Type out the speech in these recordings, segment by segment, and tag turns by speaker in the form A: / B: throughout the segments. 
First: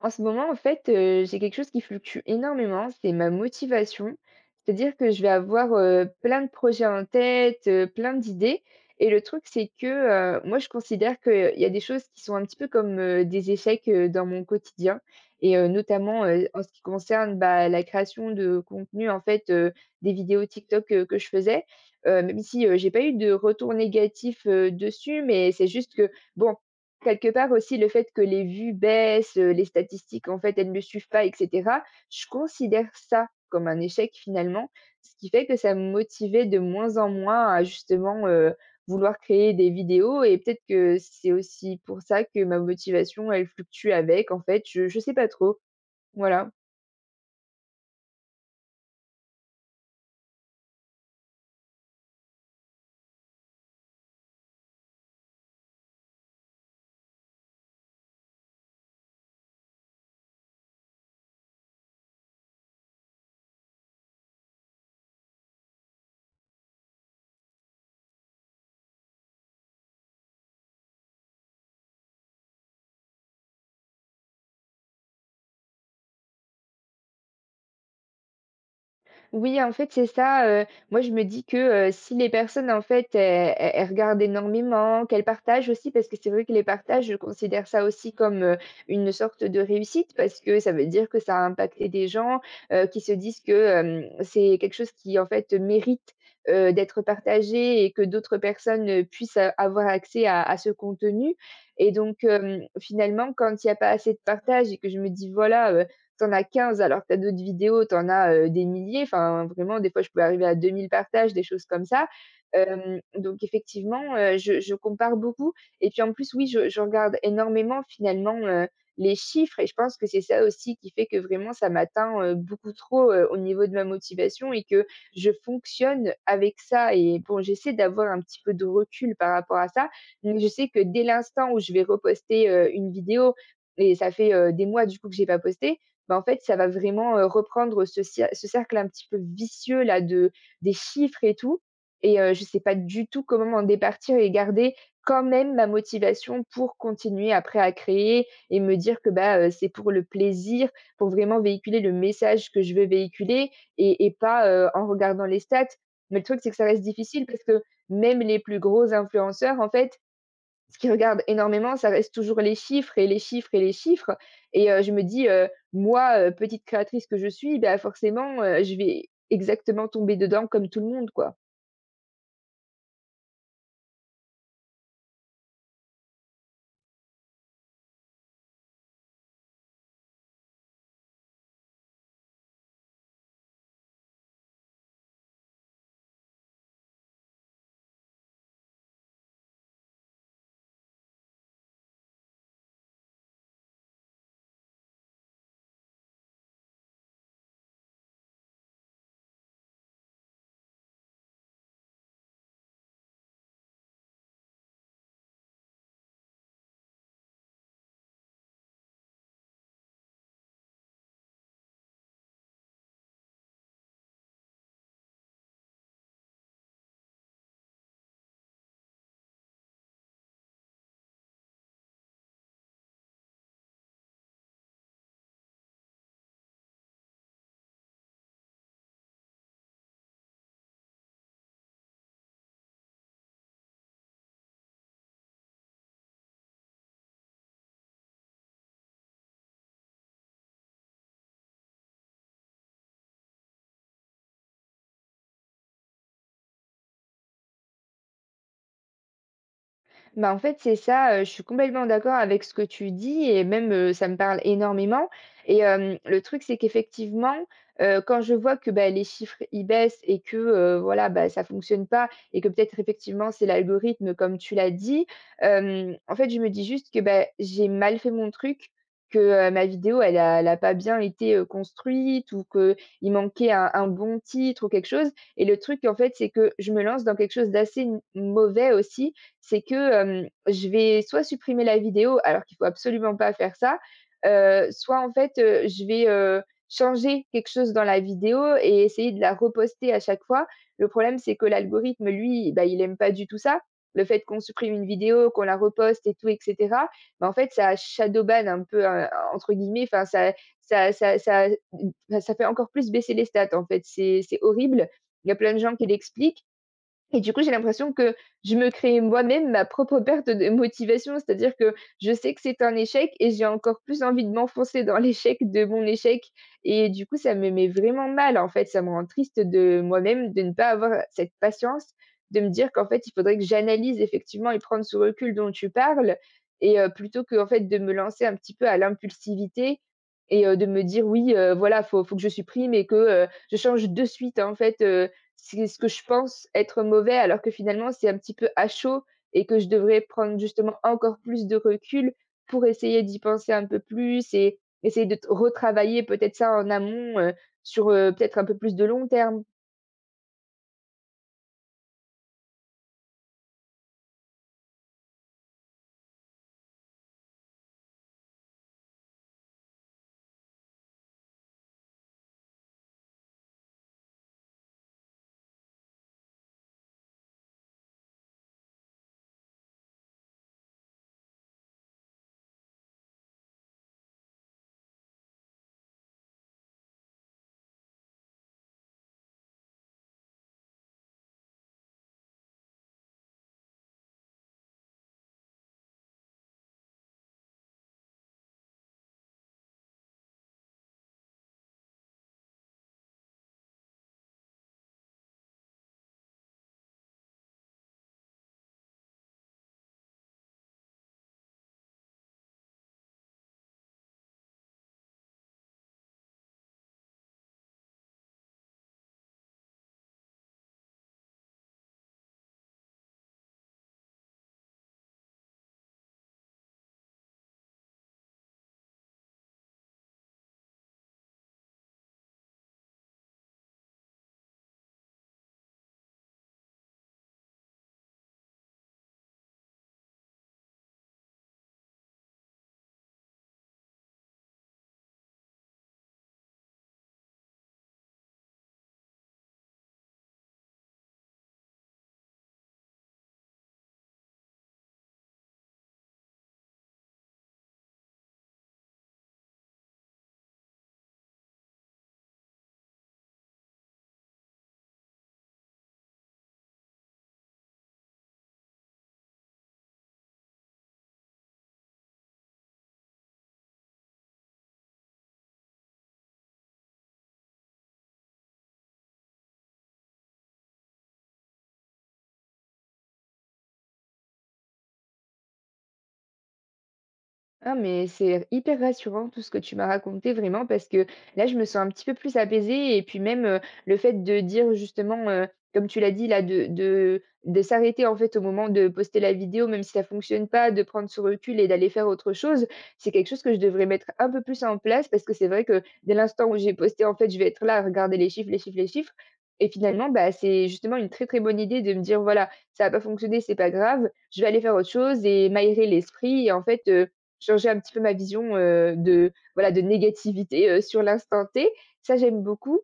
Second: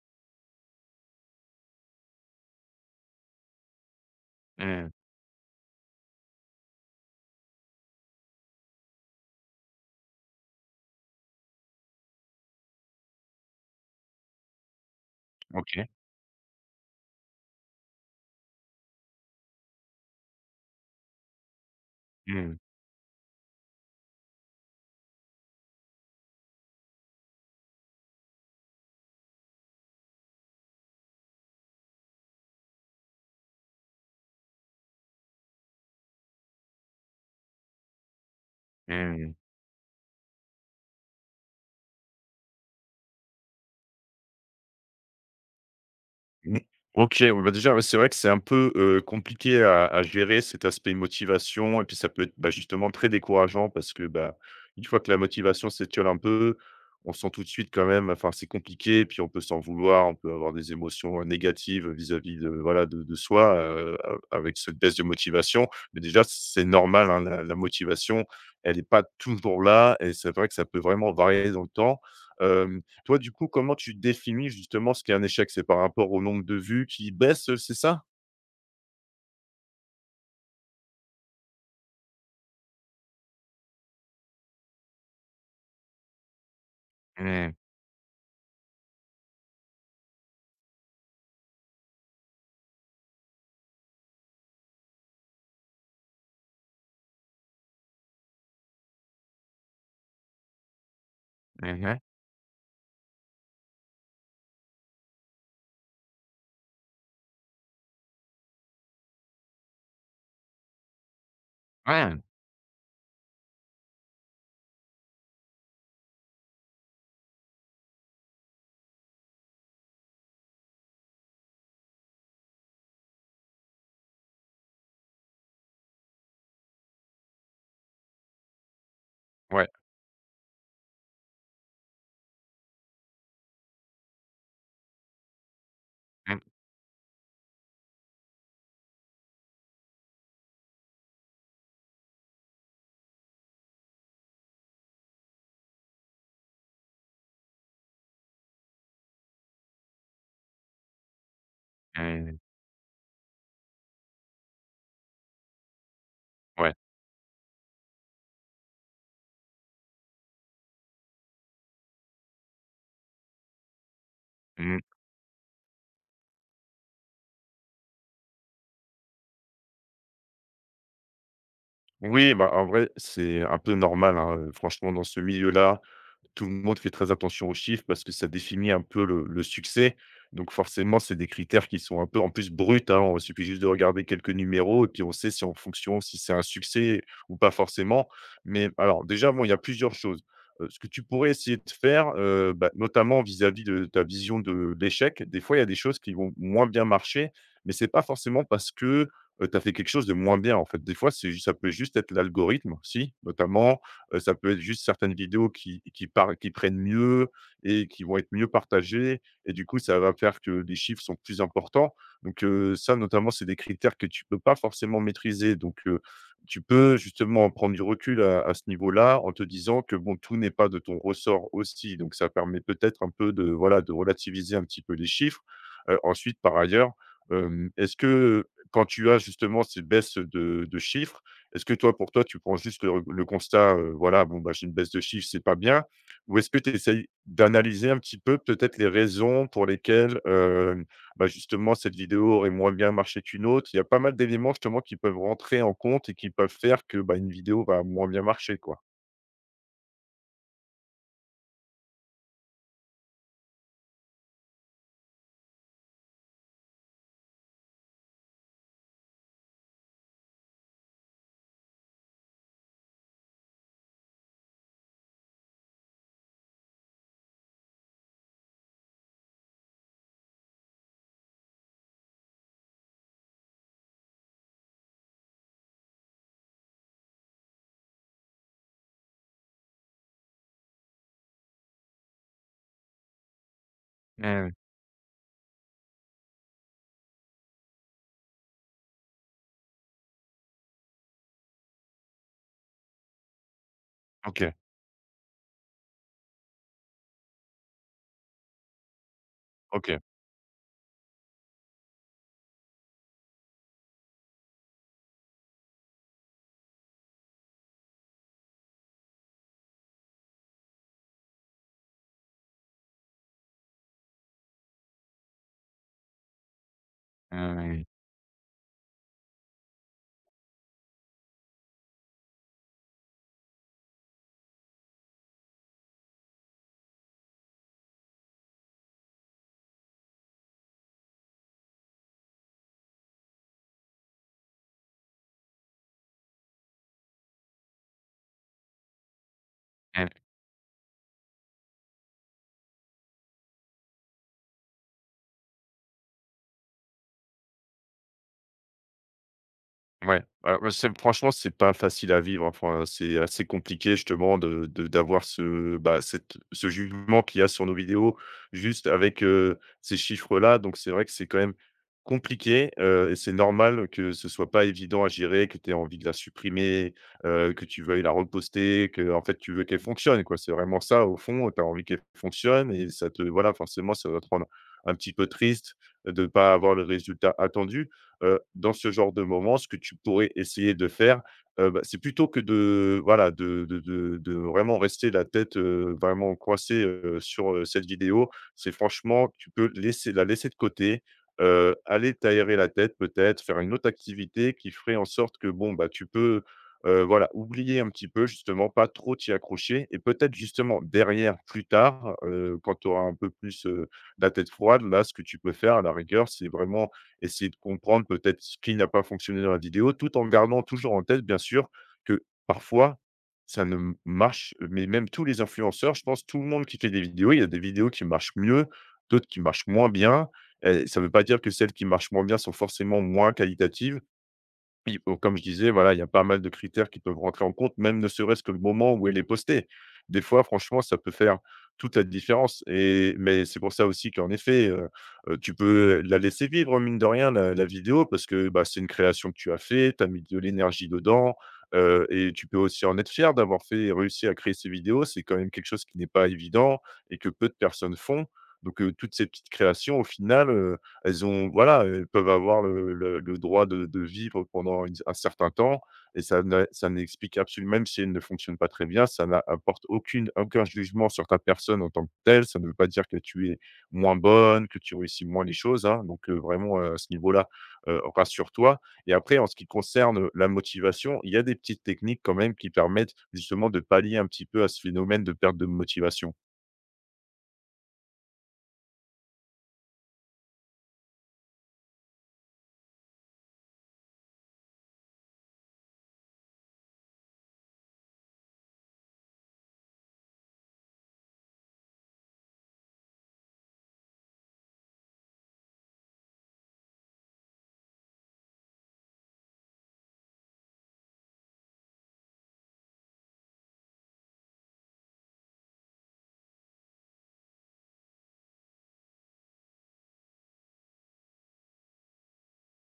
A: En ce moment, en fait, j'ai quelque chose qui fluctue énormément, c'est ma motivation.
B: Mmh.
A: C'est-à-dire que je vais avoir, plein de projets en tête, plein d'idées et le truc, c'est que, moi, je considère qu'il y a des choses qui sont un petit peu comme, des échecs, dans mon quotidien et
B: OK.
A: notamment, en ce qui concerne, bah, la création de contenu, en fait, des vidéos TikTok, que je faisais. Même
B: Mmh.
A: si, j'ai pas eu de retour négatif, dessus, mais c'est juste que, bon. Quelque part aussi le fait que les vues baissent, les statistiques en fait elles ne suivent pas et cetera, je considère ça comme un échec finalement. Ce qui fait que ça me motivait de moins en moins à justement, vouloir
B: Mmh.
A: créer des vidéos et peut-être que c'est aussi pour ça que ma motivation elle fluctue avec en fait, je sais pas trop, voilà.
B: Mmh. OK, oui, bah, déjà, ouais, c'est vrai que c'est un peu, compliqué à gérer cet aspect motivation et puis ça peut être, bah, justement très décourageant parce que, bah, une fois que la motivation s'étiole un peu, on sent tout de suite quand même enfin, c'est compliqué et puis on peut s'en vouloir, on peut avoir des émotions négatives vis-à-vis de, voilà, de soi, a avec cette baisse de motivation. Mais déjà, c'est normal, hein, la motivation, elle n'est pas toujours là et c'est vrai que ça peut vraiment varier dans le temps. Hem Toi, du coup, comment tu définis justement ce qu'est un échec? C'est par rapport au nombre de vues qui baisse, c'est ça?
A: Oui, en fait, c'est ça, moi, je me dis que, si les personnes, en fait, e e elles regardent énormément, qu'elles partagent aussi, parce que c'est vrai que les partages, je
B: Mmh.
A: considère ça aussi comme, une sorte de réussite parce que ça veut dire que ça a impacté des gens, qui se disent que, c'est quelque chose qui, en fait, mérite, d'être partagé et que d'autres personnes, puissent a avoir accès à ce contenu et
B: Mmh.
A: donc, finalement, quand il y a pas assez de partage et que je me dis: «Voilà, t'en as 15 alors que t'as d'autres vidéos, t'en as, des milliers. Enfin, vraiment, des fois, je pouvais arriver à 2 000 partages, des choses comme ça.
B: Ouais.
A: Donc effectivement, je compare beaucoup et puis, en plus, oui, je regarde énormément, finalement, les chiffres et je pense que c'est ça aussi qui fait que vraiment ça m'atteint, beaucoup trop, au niveau de ma motivation et que je fonctionne avec ça et bon, j'essaie d'avoir un petit peu de recul par rapport à
B: Ouais.
A: ça, mais je sais que dès l'instant où je vais reposter, une vidéo et ça fait, des mois, du coup, que j'ai pas posté, bah, en
B: Mmh.
A: fait, ça va vraiment, reprendre ce cercle un petit peu vicieux là de des chiffres et tout et je ne sais pas du tout comment m'en départir et garder quand même ma motivation pour continuer après à créer et me dire que, bah, c'est pour le plaisir, pour vraiment véhiculer le
B: Mmh.
A: message que je veux véhiculer et pas, en regardant les stats. Mais le truc, c'est que ça
B: Ouais.
A: reste difficile parce que même les plus gros influenceurs, en fait, ce qui regarde énormément, ça reste toujours les chiffres et les chiffres et les chiffres et
B: Mmh.
A: je me dis: «Moi, petite créatrice que je suis, bah, forcément, je vais exactement tomber dedans comme tout le monde, quoi».
B: Oui, bah, en vrai, c'est un peu normal, hein, franchement dans ce milieu-là. Tout le monde fait très attention aux chiffres parce que ça définit un peu le succès. Donc forcément, c'est des critères qui sont un peu en plus bruts, hein. On suffit juste de regarder quelques numéros et puis on sait si en fonction, si c'est un succès ou pas forcément. Mais alors déjà, bon, il y a plusieurs choses. Ce que tu pourrais essayer de faire, bah, notamment vis-à-vis de ta vision de l'échec, des fois, il y a des choses qui vont moins bien marcher, mais c'est pas forcément parce que, tu as fait quelque chose de moins bien, en fait. Des fois, c'est ju ça peut juste être l'algorithme aussi, notamment. Ça peut être juste certaines vidéos qui prennent mieux et qui vont être mieux partagées et du coup, ça va faire que les chiffres sont plus importants. Donc, ça notamment, c'est des critères que tu peux pas forcément maîtriser. Donc, tu peux justement prendre du recul à ce niveau-là en te disant que bon, tout n'est pas de ton ressort aussi. Donc ça permet peut-être un peu de voilà, de relativiser un petit peu les chiffres. Ensuite par ailleurs, est-ce que, quand tu as justement ces baisses de chiffres, est-ce que toi, pour toi, tu prends juste le constat, voilà, bon, bah, j'ai une baisse de chiffre, c'est pas bien? Ou est-ce que tu essayes d'analyser un petit peu peut-être les raisons pour lesquelles, bah, justement cette vidéo aurait moins bien marché qu'une autre? Il y a pas mal d'éléments justement qui peuvent rentrer en compte et qui peuvent faire que, bah, une vidéo va moins bien marcher, quoi.
A: Bah, en fait, c'est ça, je suis complètement d'accord avec ce que tu dis et même, ça me parle énormément et le truc, c'est qu'effectivement, quand je vois que, bah, les chiffres, ils baissent et que, voilà, bah, ça fonctionne pas et que peut-être effectivement, c'est l'algorithme comme tu l'as dit, en fait, je me dis juste que, bah, j'ai mal fait mon truc, que, ma vidéo, elle a pas bien été, construite ou que il manquait un bon titre ou quelque chose et le truc, en fait, c'est que je me lance dans quelque chose d'assez n mauvais aussi c'est que, je vais soit supprimer la vidéo, alors qu'il faut absolument pas faire ça,
B: Eh oui.
A: soit en fait, je vais, changer quelque chose dans la vidéo et essayer de la reposter à chaque fois. Le problème, c'est que l'algorithme, lui, bah, il aime pas du tout ça. Le fait qu'on
B: OK,
A: supprime une vidéo, qu'on la reposte et tout et cetera, bah, en fait, ça shadowban un peu, entre guillemets,
B: OK.
A: enfin bah, ça fait encore plus baisser les stats, en fait. C'est horrible. Il y a plein de gens qui l'expliquent et du coup, j'ai l'impression que je me crée moi-même ma propre perte de motivation. C'est-à-dire que je sais que c'est un échec et j'ai encore plus envie de m'enfoncer dans l'échec de mon échec. Et du coup, ça
B: Eh
A: me met
B: oui, oui.
A: vraiment mal, en fait. Ça me rend triste de moi-même de ne pas avoir cette patience, de me dire qu'en fait, il faudrait que j'analyse effectivement et prendre ce recul dont tu parles. Et plutôt que, en fait, de me lancer un petit peu à l'impulsivité et de me dire, oui, voilà, faut que je supprime et que je change de suite, en fait c'est ce que je pense être mauvais, alors que finalement, c'est un petit peu à chaud et que je devrais
B: Eh
A: prendre justement encore plus de recul pour essayer d'y penser un peu plus et essayer de retravailler peut-être ça en amont sur peut-être un peu plus de long terme.
B: Ouais, alors, bah, ouais, c'est franchement, c'est pas facile à vivre, enfin, c'est assez compliqué justement de d'avoir ce, bah, cette ce jugement qu'il y a sur nos vidéos, juste avec, ces chiffres-là, donc c'est vrai que c'est quand même compliqué, et c'est normal que ce soit pas évident à gérer, que tu aies envie de la supprimer, que tu veuilles la reposter, que en fait, tu veux qu'elle fonctionne, quoi. C'est vraiment ça au fond, tu as envie qu'elle fonctionne et ça te voilà, forcément, ça va te rendre un petit peu triste de ne pas avoir le résultat attendu. Dans ce genre de moment, ce que tu pourrais essayer de faire, bah, c'est plutôt que de voilà, de vraiment rester la tête, vraiment coincée, sur, cette vidéo. C'est franchement, tu peux laisser la laisser de côté, aller t'aérer la tête peut-être, faire une autre activité qui ferait en sorte que bon, bah, tu peux, voilà, oublier un petit peu justement, pas trop t'y accrocher et peut-être justement derrière, plus tard, quand tu auras un peu plus, la tête froide, là, ce que tu peux faire à la rigueur, c'est vraiment essayer de comprendre peut-être ce qui n'a pas fonctionné dans la vidéo, tout en gardant toujours en tête, bien sûr, que parfois, ça ne m marche, mais même tous les influenceurs, je pense, tout le monde qui fait des vidéos, il y a des vidéos qui marchent mieux, d'autres qui marchent moins bien. Ça ne veut pas dire que celles qui marchent moins bien sont forcément moins qualitatives. Oui, bon, comme je disais, voilà, il y a pas mal de critères qui peuvent rentrer en compte, même ne serait-ce que le moment où elle est postée. Des fois, franchement, ça peut faire toute la différence et mais c'est pour ça aussi qu'en effet, tu peux la laisser vivre, mine de rien, la vidéo parce que, bah, c'est une création que tu as fait, tu as mis de l'énergie dedans, et tu peux aussi en être fier d'avoir fait et réussi à créer ces vidéos. C'est quand même quelque chose qui n'est pas évident et que peu de personnes font. Donc toutes ces petites créations, au final, elles ont voilà, elles peuvent avoir le droit de vivre pendant une un certain temps et ça n'explique absolument. Même si elles ne fonctionnent pas très bien, ça n'apporte aucun jugement sur ta personne en tant que telle. Ça ne veut pas dire que tu es moins bonne, que tu réussis moins les choses, hein, donc vraiment, à ce niveau-là, rassure-toi et après en ce qui concerne, la motivation, il y a des petites techniques quand même qui permettent justement de pallier un petit peu à ce phénomène de perte de motivation.
A: Ah, mais c'est hyper rassurant tout ce que tu m'as raconté vraiment parce que là, je me sens un petit peu plus apaisée et puis même le fait de dire justement, comme tu l'as dit là, de s'arrêter en fait au moment de poster la vidéo, même si ça fonctionne pas, de prendre ce recul et d'aller faire autre chose, c'est quelque chose que je devrais mettre un peu plus en place parce que c'est vrai que dès l'instant où j'ai posté, en fait, je vais être là à regarder les chiffres, les chiffres, les chiffres. Et finalement, bah, c'est justement une très très bonne idée de me dire, voilà, ça n'a pas fonctionné, c'est pas grave, je vais aller faire autre chose et m'aérer l'esprit. Et en fait, changer un petit peu ma vision, de voilà, de négativité, sur l'instant T, ça j'aime beaucoup.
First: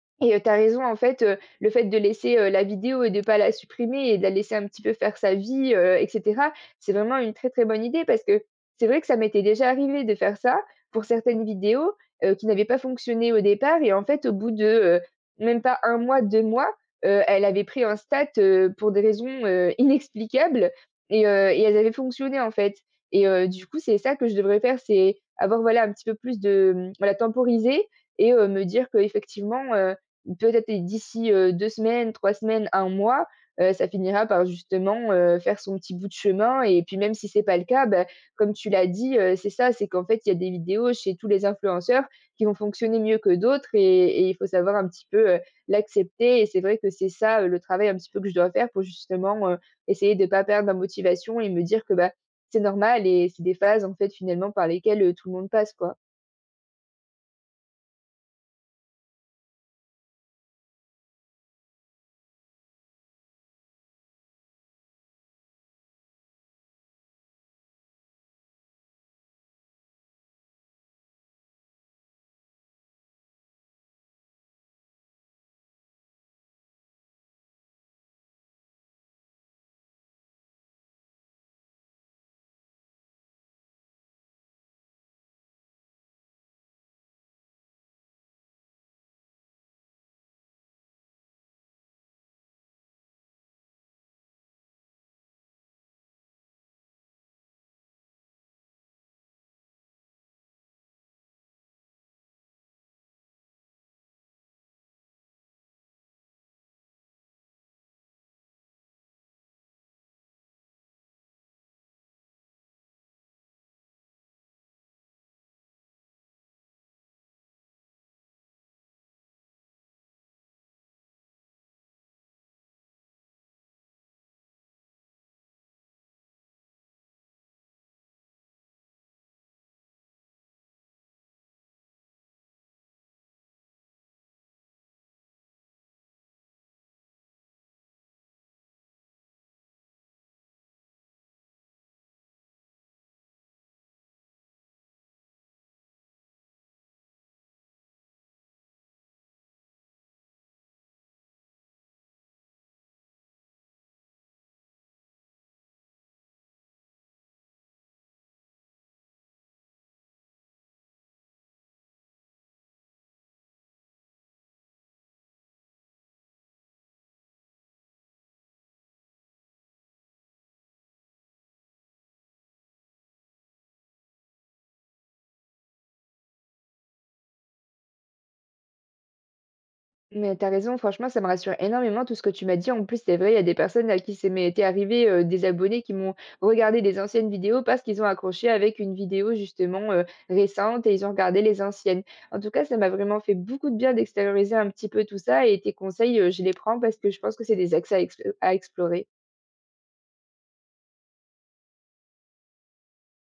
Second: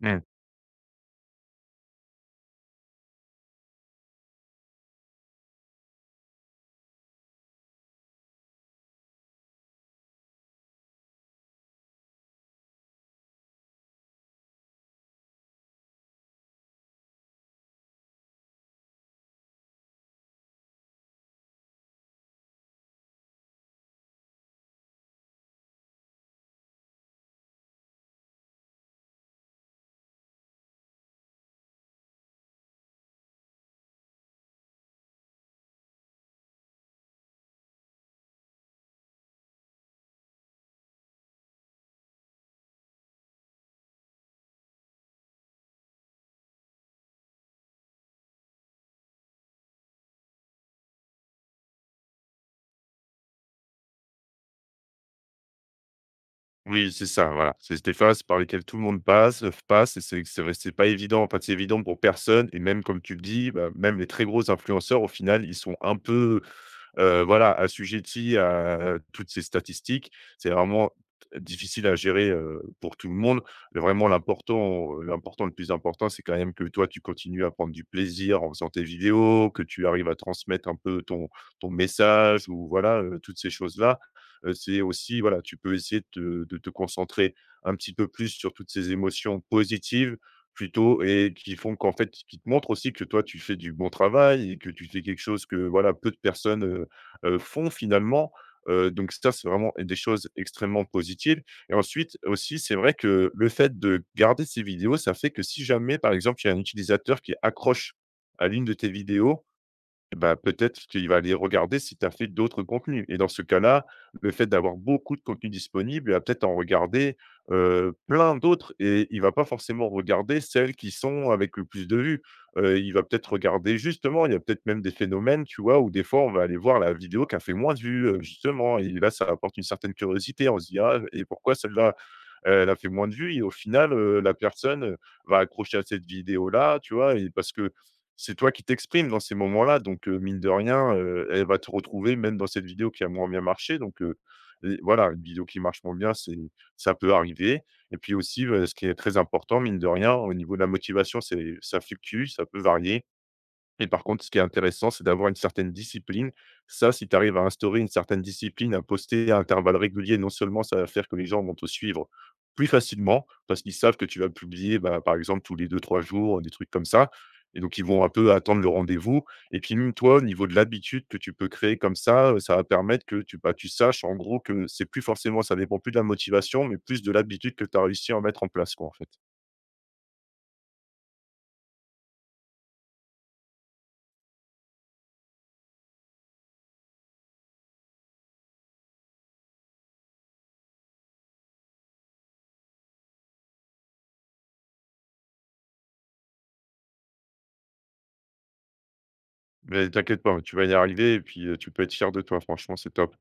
B: Mmh.
A: Et tu raison, en fait, le fait de laisser, la vidéo et de pas la supprimer et de la laisser un petit peu faire sa vie, et cetera, c'est vraiment une très, très bonne idée parce que c'est vrai que ça m'était déjà arrivé de faire ça pour certaines vidéos, qui n'avaient pas fonctionné au départ et en fait, au bout de, même pas un mois, 2 mois, elles avaient pris un stat, pour des raisons, inexplicables et elles avaient fonctionné, en fait du coup, c'est ça que je devrais faire, c'est avoir, voilà, un petit peu plus de, voilà, temporiser et me dire que effectivement peut-être et d'ici, 2 semaines, 3 semaines, un mois, ça finira par justement, faire son petit bout de chemin et puis même si c'est pas le cas, bah, comme tu l'as dit, c'est ça, c'est qu'en fait, il y a des vidéos chez tous les influenceurs qui vont fonctionner mieux que d'autres et il faut savoir un petit peu, l'accepter et c'est vrai que c'est ça, le travail un petit peu que je dois faire pour justement, essayer de pas perdre ma motivation et me dire que, bah, c'est normal et c'est des phases en fait finalement par lesquelles, tout le monde passe, quoi.
B: Oui, c'est ça, voilà. C'est des phases par lesquelles tout le monde passe et c'est vrai, c'est pas évident, enfin, c'est évident pour personne et même comme tu le dis, bah, même les très gros influenceurs au final, ils sont un peu, voilà, assujettis à toutes ces statistiques. C'est vraiment difficile à gérer, pour tout le monde. Mais vraiment l'important, le plus important, c'est quand même que toi, tu continues à prendre du plaisir en faisant tes vidéos, que tu arrives à transmettre un peu ton message ou voilà, toutes ces choses-là. C'est aussi voilà, tu peux essayer de te concentrer un petit peu plus sur toutes ces émotions positives plutôt et qui font qu'en fait qui te montrent aussi que toi, tu fais du bon travail et que tu fais quelque chose que voilà, peu de personnes, font finalement. Donc ça, c'est vraiment des choses extrêmement positives et ensuite aussi, c'est vrai que le fait de garder ces vidéos, ça fait que si jamais, par exemple, il y a un utilisateur qui accroche à l'une de tes vidéos et bah, peut-être qu'il va aller regarder si tu as fait d'autres contenus et dans ce cas-là, le fait d'avoir beaucoup de contenus disponibles, il va peut-être en regarder, plein d'autres et il va pas forcément regarder celles qui sont avec le plus de vues. Il va peut-être regarder justement, il y a peut-être même des phénomènes, tu vois, où des fois on va aller voir la vidéo qui a fait moins de vues, justement et là ça apporte une certaine curiosité. On se dit: «Ah et pourquoi celle-là?» Elle a fait moins de vues et au final, la personne, va accrocher à cette vidéo-là, tu vois? Et parce que c'est toi qui t'exprimes dans ces moments-là, donc mine de rien, elle va te retrouver même dans cette vidéo qui a moins bien marché, donc et voilà, une vidéo qui marche moins bien, c'est ça peut arriver. Et puis aussi, ce qui est très important, mine de rien, au niveau de la motivation, c'est ça fluctue, ça peut varier. Et par contre, ce qui est intéressant, c'est d'avoir une certaine discipline. Ça, si tu arrives à instaurer une certaine discipline, à poster à intervalles réguliers, non seulement ça va faire que les gens vont te suivre plus facilement, parce qu'ils savent que tu vas publier, bah, par exemple, tous les deux-trois jours, des trucs comme ça. Et donc, ils vont un peu attendre le rendez-vous. Et puis, même toi, au niveau de l'habitude que tu peux créer comme ça, ça va permettre que tu, bah, tu saches, en gros, que c'est plus forcément, ça dépend plus de la motivation, mais plus de l'habitude que tu as réussi à mettre en place, quoi, en fait.
A: Mais t'as raison, franchement, ça me rassure énormément tout ce que tu m'as dit. En plus, c'est vrai, il y a des personnes à qui c'est m'est été arrivé, des abonnés qui m'ont regardé des anciennes vidéos parce qu'ils ont accroché avec une vidéo justement, récente et ils ont regardé les anciennes. En tout cas, ça m'a vraiment fait beaucoup de bien d'extérioriser un petit peu tout ça et tes conseils, je les prends parce que je pense que c'est des axes à explorer.
B: Mais t'inquiète pas, tu vas y arriver et puis tu peux être fier de toi, franchement, c'est top.